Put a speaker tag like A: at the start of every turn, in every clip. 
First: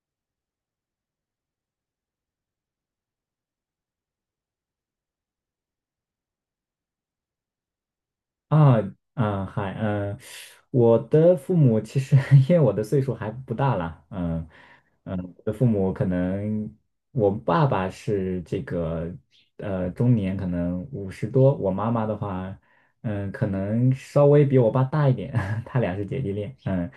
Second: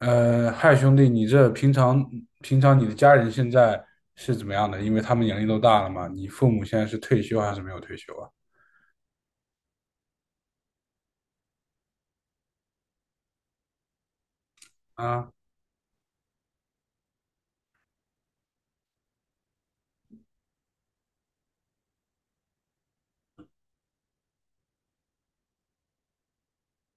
A: 嗨，兄弟，你这平常你的家人现在是怎么样的？因为他们年龄都大了嘛，你父母现在是退休还是没有退休啊？
B: 啊啊，嗨，我的父母其实 因为我的岁数还不大啦。嗯
A: 啊，
B: 我的父母可能我爸爸是这个中年，可能50多。我妈妈的话，可能稍微比我爸大一点，他俩是姐弟恋。嗯，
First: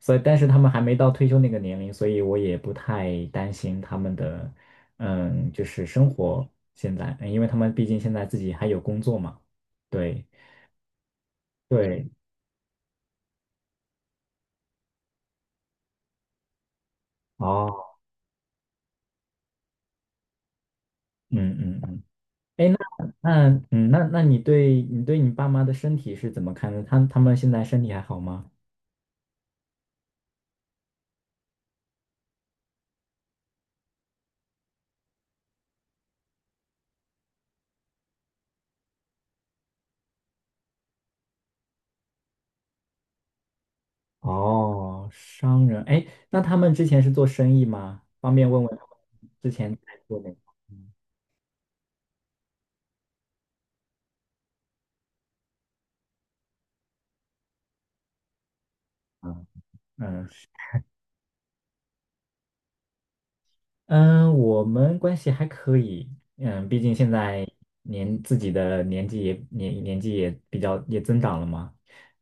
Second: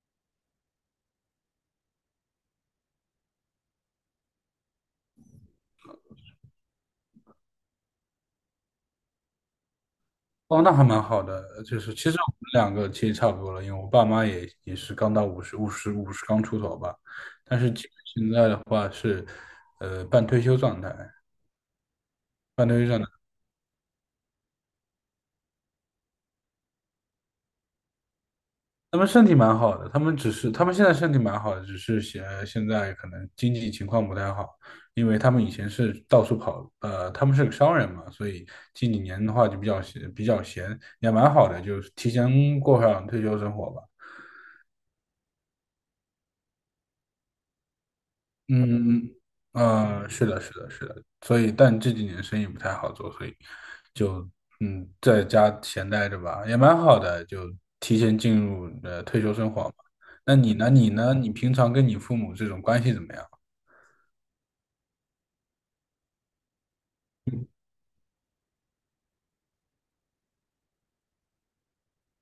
B: 所以但是他们还没到退休那个年龄，所以我也不太担心他们的就是生活现在，因为他们毕竟现在自己还有工作嘛。对。
A: 哦，那还蛮好的，就是
B: 对，
A: 其实我们两个其实差不多了，因为我爸妈也是刚到五十刚出头吧，但是基
B: 哦，
A: 本现在的话是，半退休状态，
B: 嗯嗯嗯。
A: 半
B: 哎，那
A: 退休状态。
B: 那嗯，那那你对你爸妈的身体是怎么看的？他们现在身体还好吗？
A: 他们身体蛮好的，他们现在身体蛮好的，只是现在可能经济情况不太好，因为他们以前是到处跑，他们是个商人嘛，所以近几年的话就比较闲，也蛮好的，就是提前过上退休生活吧。
B: 哦，商人。哎，那他们之前是做生意吗？方便问问他
A: 嗯，
B: 们之前在做
A: 是
B: 哪个？
A: 的，是的，是
B: 嗯
A: 的，所以，但这几年生意不太好做，所以就嗯，在家闲待着吧，也蛮好的，就提前进入退休生活嘛。
B: 嗯
A: 那你呢？你呢？你平常跟你父母这种关系怎么样？
B: 嗯，我们关系还可以。毕竟现在自己的年纪也比较也增长了嘛。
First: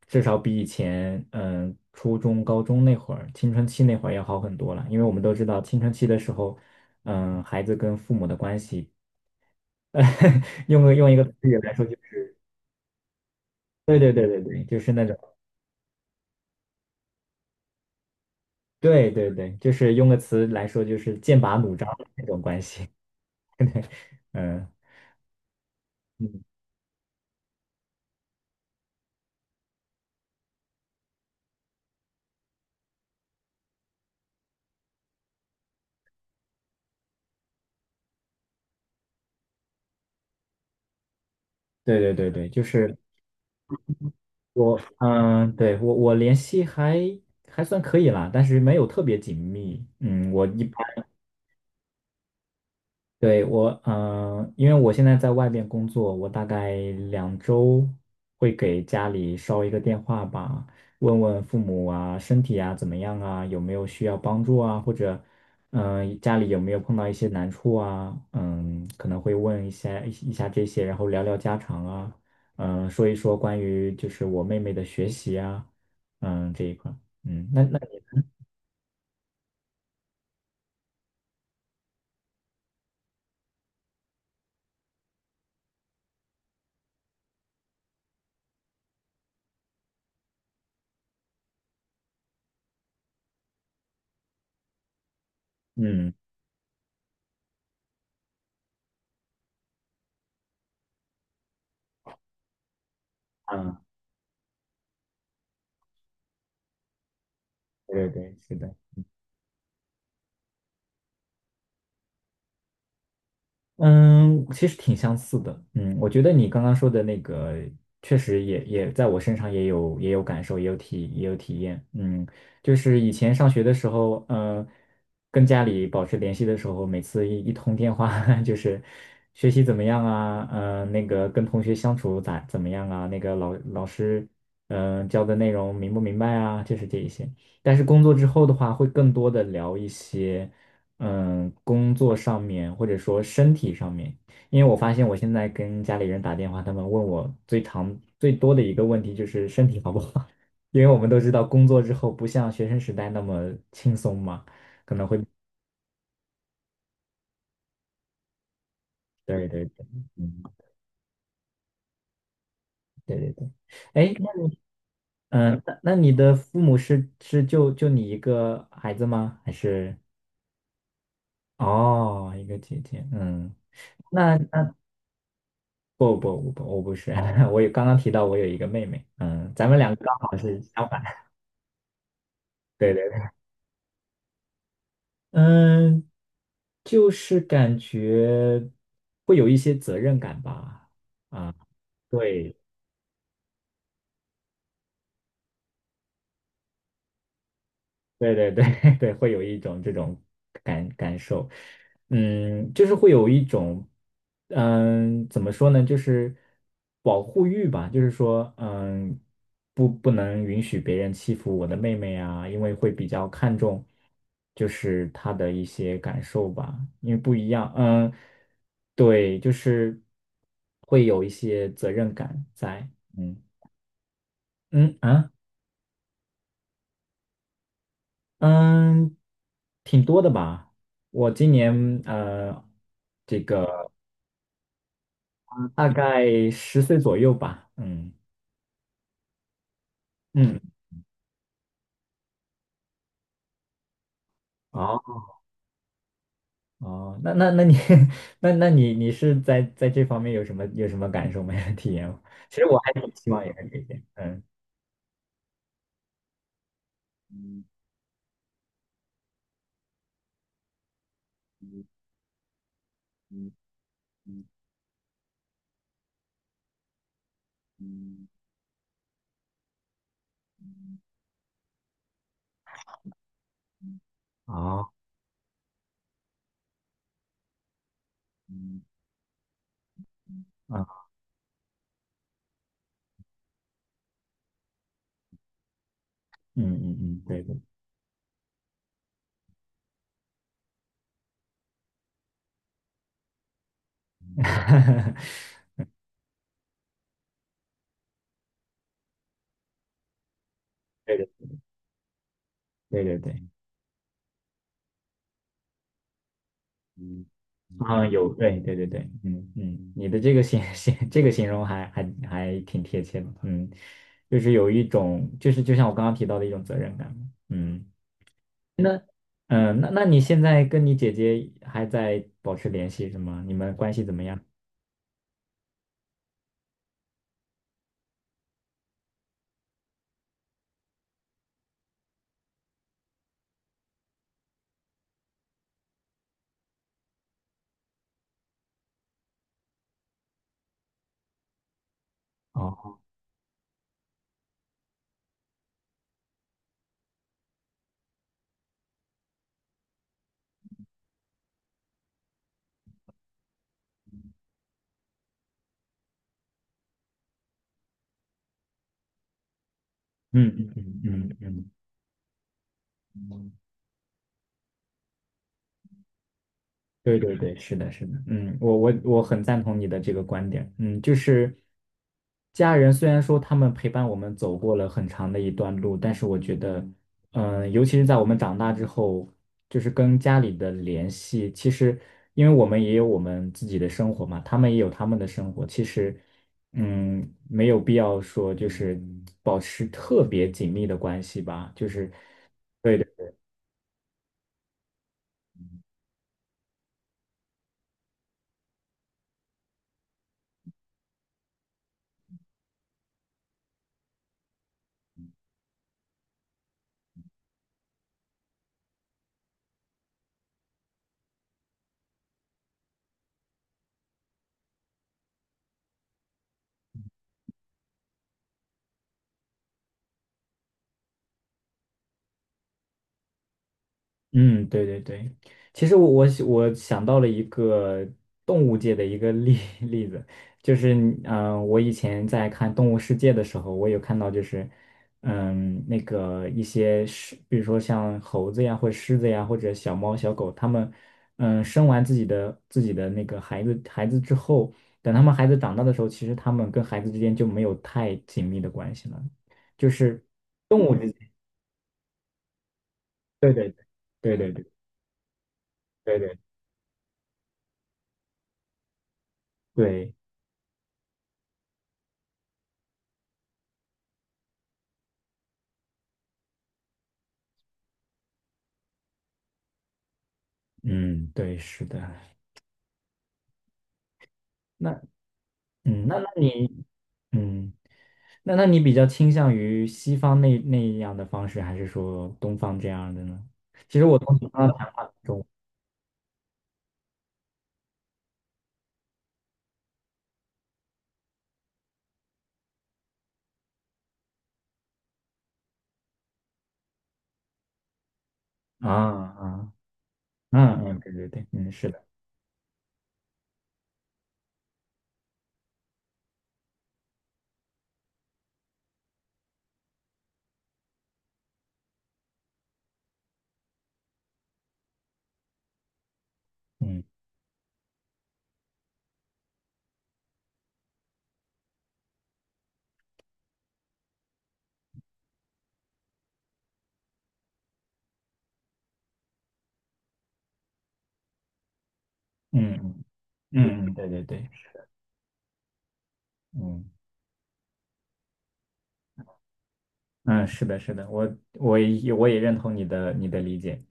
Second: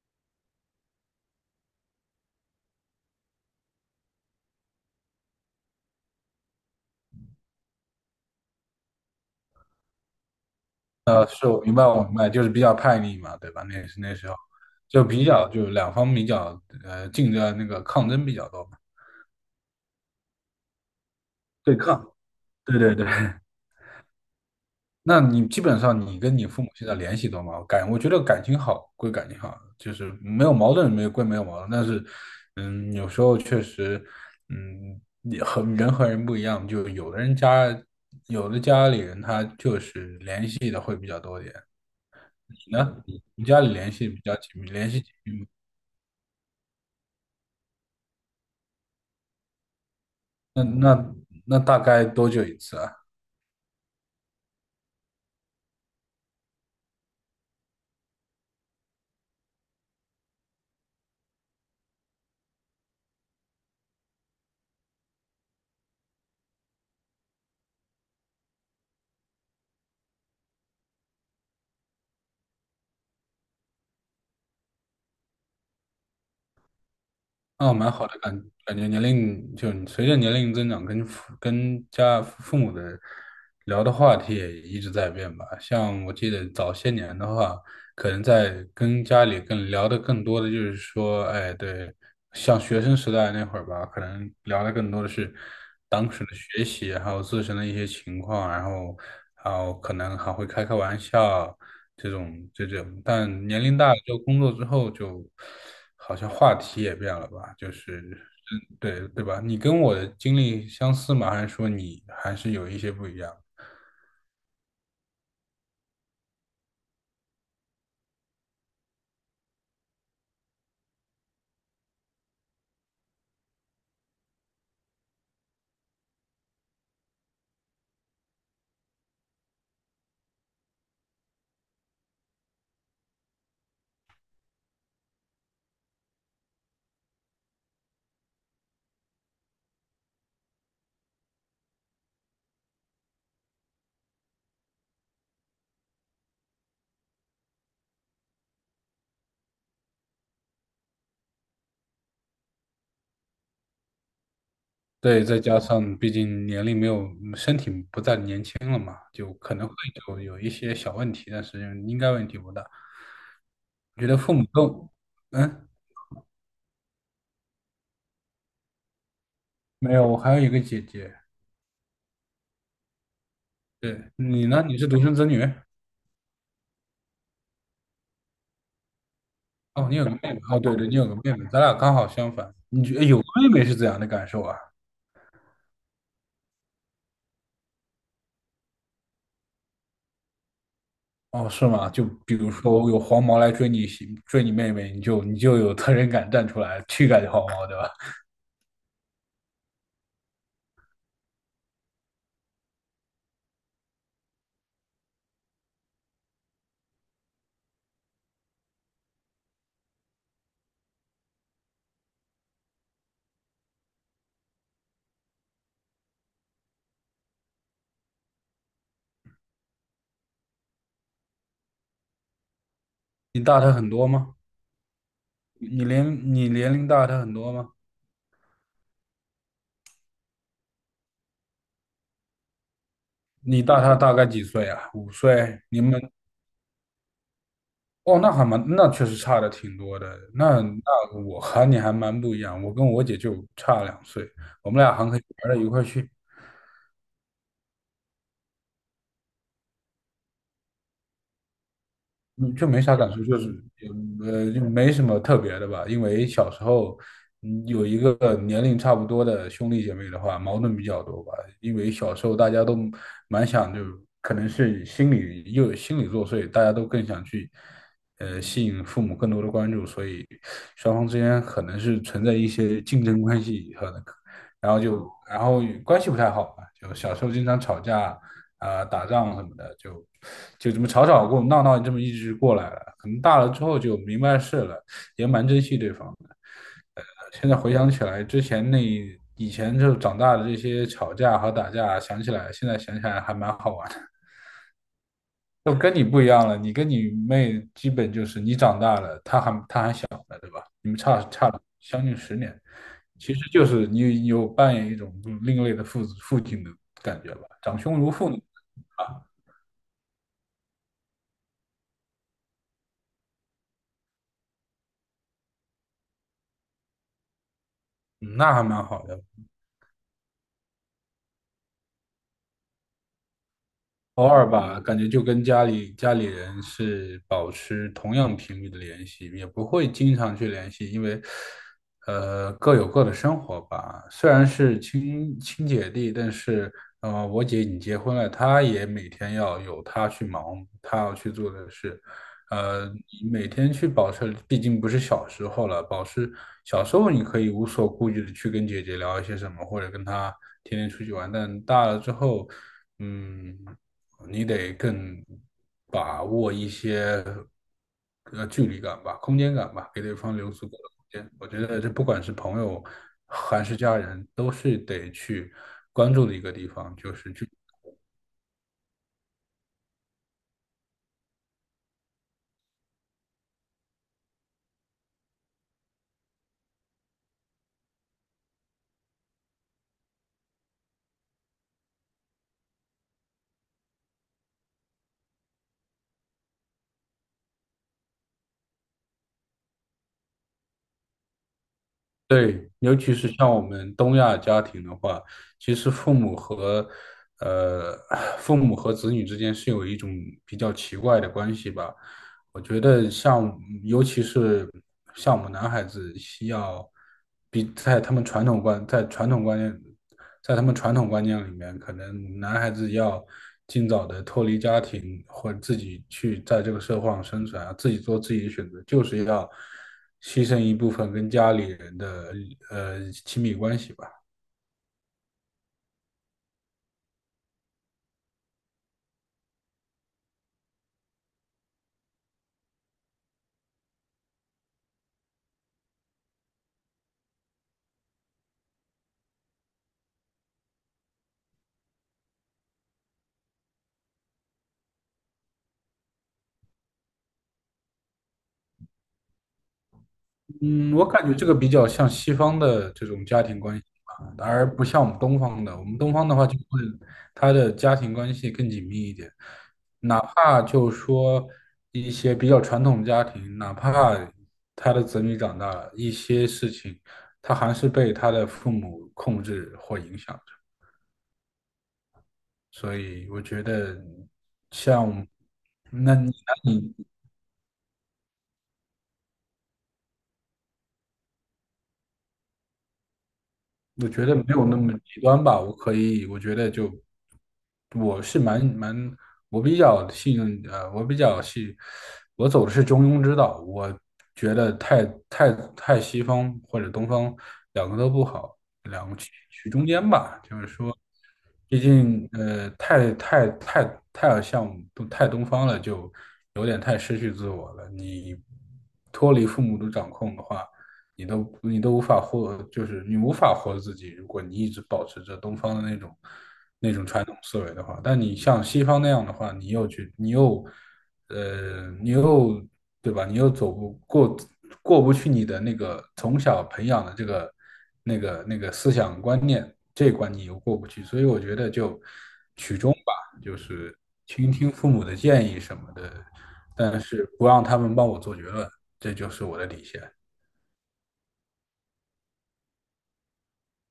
B: 至少比以前初中、高中那会儿青春期那会儿要好很多了。因为我们都知道青春期的时候，孩子跟父母的关系，用一个词
A: 是
B: 语
A: 我
B: 来
A: 明
B: 说
A: 白，
B: 就。
A: 我明白，就是比较叛逆嘛，对吧？那
B: 对
A: 是
B: 对
A: 那
B: 对
A: 时候
B: 对对，就是那
A: 就
B: 种。
A: 比较就两方比较竞争那个抗争比较多嘛，
B: 对对对，就是用个词来说就是剑拔弩
A: 对
B: 张的
A: 抗，
B: 那种关
A: 对
B: 系。
A: 对对。
B: 嗯
A: 那你基本上你跟
B: 嗯，
A: 你父母现在联系多吗？我觉得感情好归感情好，就是没有矛盾，但是嗯，有时候确实嗯，也和人不一样，就有的有的家里人他就是联系的会比较多一点。
B: 对对对对，就
A: 你呢？
B: 是。
A: 你家里联系比较紧密，联系紧密。
B: 对，我联系还算可以啦，但是没有特别紧密。
A: 那那大概多久一次啊？
B: 对，因为我现在在外边工作，我大概2周会给家里捎一个电话吧。问问父母啊，身体啊怎么样啊，有没有需要帮助啊，或者，家里有没有碰到一些难处啊，可能会问一下这些，然后聊聊家常啊。说一说关于就是我妹妹的学习啊。嗯，这一块儿。嗯，那
A: 哦，
B: 那
A: 蛮好
B: 你。
A: 的感觉，年龄就随着年龄增长跟，家父母的聊的话题也一直在变吧。像我记得早些年的话，可能在跟家里更多的就是说，哎，对，像学生时代那会儿吧，可能聊的更多的是
B: 嗯，
A: 当时的学习，还有自身的一些情况，然后，然后可能还会开开玩笑，这种，但年龄
B: 啊，
A: 大了之后，工作之后就好像话题也变了吧，就是
B: 对对对，是的。
A: 嗯，对对吧？你跟我的经历相似吗？还是说你还是有一些不一样？
B: 嗯，其实挺相似的。嗯，我觉得你刚刚说的那个，确实也在我身上也有感受，也有体验。嗯，就是以前上学的时候，跟家里保持联系的时候，每次一通电话，就是学习怎么样啊？嗯，那个跟同学相处怎么样啊？那个老师，教的内容明不明白啊？就是这一些。但是工作之后的话，会更多的聊一些。工作上面或者说身体上面。因为我发现我现在跟家里人打电话，他们问我最多的一个问题就是身体好不好，因为我们都知道工作之后不像学生时代那么轻松嘛。
A: 对，再加上毕竟年龄没有，身体不再年轻了嘛，就
B: 对
A: 可
B: 对
A: 能会
B: 对，
A: 有
B: 嗯，
A: 一些小问题，但是应该问题不大。
B: 对对对。
A: 我觉
B: 哎，
A: 得
B: 那
A: 父母都，
B: 嗯，
A: 嗯，
B: 那那你的父母是就你一个孩子吗？还
A: 没
B: 是
A: 有，我还有一个姐姐。
B: 哦，一个姐姐？嗯，
A: 对，
B: 那
A: 你呢？
B: 那
A: 你是独生子女？
B: 不不不，我不是，刚刚提到我有一个妹妹。嗯，咱们
A: 哦，
B: 两
A: 你
B: 个
A: 有个
B: 刚
A: 妹
B: 好
A: 妹，哦，
B: 是
A: 对对，
B: 相
A: 你
B: 反。
A: 有个妹妹，咱俩刚好相反。
B: 对对，
A: 有个妹妹是怎样的感受啊？
B: 嗯，就是感觉会有一些责任感吧。
A: 哦，
B: 啊，
A: 是吗？就比如
B: 对，
A: 说有黄毛来，追你妹妹，你就有责任感站出来去赶黄毛，对吧？
B: 对对对 对，会有一种这种感受，就是会有一种，怎么说呢，就是保护欲吧。就是说，不能允许别人欺负我的妹妹啊。因为会比较看重，就是她的一些感受吧。因为不一样，嗯，对，就是会有一些责任感在。嗯
A: 你大他很多吗？
B: 嗯啊。
A: 你年龄大他很多吗？
B: 嗯，挺多的吧。我今年呃，
A: 你大他大概几岁啊？五岁？你
B: 大
A: 们
B: 概10岁左右吧。嗯
A: 哦，那还蛮，那确实差的挺多的。
B: 嗯，
A: 那我和你还蛮不一样，我跟我姐就差两岁，我们俩还可
B: 哦
A: 以玩到一块儿去。
B: 哦，那你 那你是在这方面有什么感受没有 体验吗？
A: 嗯，
B: 其实
A: 就
B: 我
A: 没
B: 还
A: 啥
B: 挺
A: 感触，
B: 希
A: 就
B: 望
A: 是
B: 也个这
A: 也
B: 些。嗯，
A: 就没什么特别的吧。因为小时候，嗯，有一个年龄差不多的兄弟姐妹的话，矛盾比较多吧。因为小时候大家都蛮想，就可能是心理作祟，大家都更想去，吸引父母更多的关注，所以双方之间可能是存在一些竞争关系和，然后
B: 哦，
A: 就然后关系不太好吧，就小时候经常吵架、
B: 嗯
A: 啊、打仗什么的，就就这
B: 啊，
A: 么吵吵过闹闹，这么一直过来了。可能大了之后就明白事了，也蛮珍惜对方的。
B: 嗯嗯嗯，对
A: 现在
B: 对
A: 回想起来，之前那以前就长大的这些吵架和打架，想起来现在想起来还蛮好玩的。就跟你不一样了，你跟你妹基本就是你长大了，她还小，
B: 对对
A: 将近十年。
B: 对对对。
A: 其实就是你有扮演一种另类的父亲的感觉吧，长兄
B: 啊，
A: 如父
B: 有，对对对对，
A: 啊，
B: 嗯嗯。你的这个这个形容还挺贴切的。嗯，就是有一种，就像我刚刚提到的一种责任感。嗯，
A: 嗯，那还蛮
B: 那
A: 好的。
B: 那你现在跟你姐姐还在保持联系是吗？你们关系怎么
A: 偶
B: 样？
A: 尔吧，感觉就跟家里人是保持同样频率的联系，也不会经常去联系，因为各有各的生活吧。虽然是亲姐弟，但是我姐已经结婚了，她也每天要有她去忙，她要去做的事，呃，
B: 哦，
A: 你每天去保持，毕竟不是小时候了，保持小时候你可以无所顾忌的去跟姐姐聊一些什么，或者跟她天天出去玩，但大了之后，嗯，你得更把握一些距离感吧，空间感吧，给对方留
B: 嗯
A: 足够的
B: 嗯
A: 空间。
B: 嗯
A: 我觉
B: 嗯
A: 得这不管是朋友
B: 嗯，
A: 还是家人，都是得去关注的一个地方，就
B: 对
A: 是
B: 对
A: 距离。
B: 对，是的，是的，嗯。我很赞同你的这个观点。嗯，就是家人虽然说他们陪伴我们走过了很长的一段路。但是我觉得，尤其是在我们长大之后，就是跟家里的联系，其实因为我们也有我们自己的生活嘛，他们也有他们的生活。其实，没有必要说就是保持特别紧密的关系吧，就是。
A: 对，尤
B: 对
A: 其
B: 的。
A: 是像我们东亚家庭的话，其实呃父母和子女之间是有一种比较奇怪的关系吧。我觉得像，尤其是像我们男孩子，需要比在他们传统观，在传统观念，在他们传统观念里面，可能男孩子要尽早的脱离家庭，或者自己去在这个社会上生存啊，自己做自己的选择，就是要牺牲一部分跟家里人的亲密关系吧。
B: 嗯，对对对。其实我想到了一个动物界的一个例子。就是我以前在看《动物世界》的时候，我有看到就是那个一些比如说像猴子呀，或者狮子呀，或者小猫小狗。它们生完自己的那个孩子之后，等他们孩子长大的时候，其实他们跟孩子之间就没有太紧密的关系了，就是动物
A: 嗯，我
B: 之间。
A: 感觉这个比较像西方的这种家
B: 对
A: 庭
B: 对
A: 关系吧，
B: 对对对
A: 而不像我们东方的。我们东
B: 对
A: 方
B: 对
A: 的
B: 对。
A: 话，就会他的家庭关系更紧密一点，
B: 对，
A: 哪怕就说一些比较传统的家庭，哪怕他的子女长大了，一些事情他还是被他的父母控制或影响着。
B: 嗯，对，是的。
A: 所以我觉得
B: 那
A: 像，
B: 嗯，那那你
A: 你。
B: 嗯，那那你比较倾向于西方那样的方式，还是说东方这样的呢？其实
A: 我
B: 我
A: 觉得
B: 从
A: 没
B: 小
A: 有
B: 到
A: 那
B: 大
A: 么极端
B: 中
A: 吧，我可以，我觉得就我是蛮，我比较信，我走的是中庸之道，我觉得太西方或者东方两个都不好，
B: 啊
A: 两个取
B: 啊
A: 中间吧，就是
B: 嗯
A: 说，
B: 嗯，对对对，嗯，
A: 毕
B: 是的，
A: 竟太像太东方了，就有点太失去自我了，你脱离父母的掌控的话。你都无法获，就是你无法活自己。如果你一直保持着东方的那种
B: 嗯
A: 传统思维的话，但你像西方那样的话，你又去，你又呃，你又对吧？你又走不过过不去你的那个从小培养的这个那个思想观念这一关，你又过不去。所以我觉得就
B: 嗯
A: 取中
B: 嗯
A: 吧，就
B: 嗯，嗯，
A: 是
B: 对对对，
A: 倾听父母的建议什么的，
B: 嗯。
A: 但是不让他们帮我做决论，这就是我的底线。
B: 嗯，是的，是的。我也认同你的理解。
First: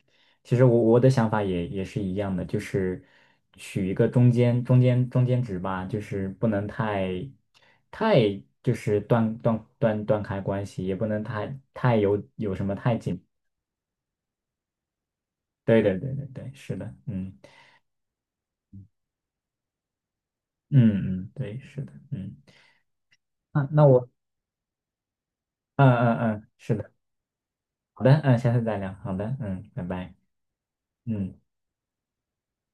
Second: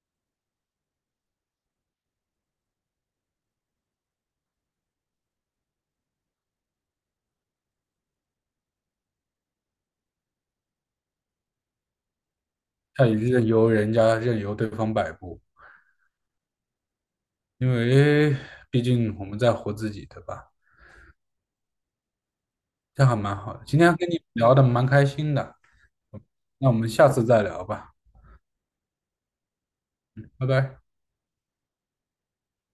B: 其实我的想法也是一样的，就是取一个中间值吧。就是不能太就是断开关系，也不能太有什么太
A: 他也
B: 紧。
A: 任由对方摆布，
B: 对对对对对，是的，嗯
A: 因为毕竟我们在活自己，对吧？
B: 嗯嗯，对，是的，嗯。
A: 这样还蛮好的。
B: 啊，
A: 今
B: 那
A: 天
B: 我
A: 跟你聊的蛮开心的，
B: 嗯嗯嗯，
A: 那我们下次再聊吧，
B: 好的。嗯，下次再聊。好的，嗯，拜拜。
A: 拜拜。
B: 嗯。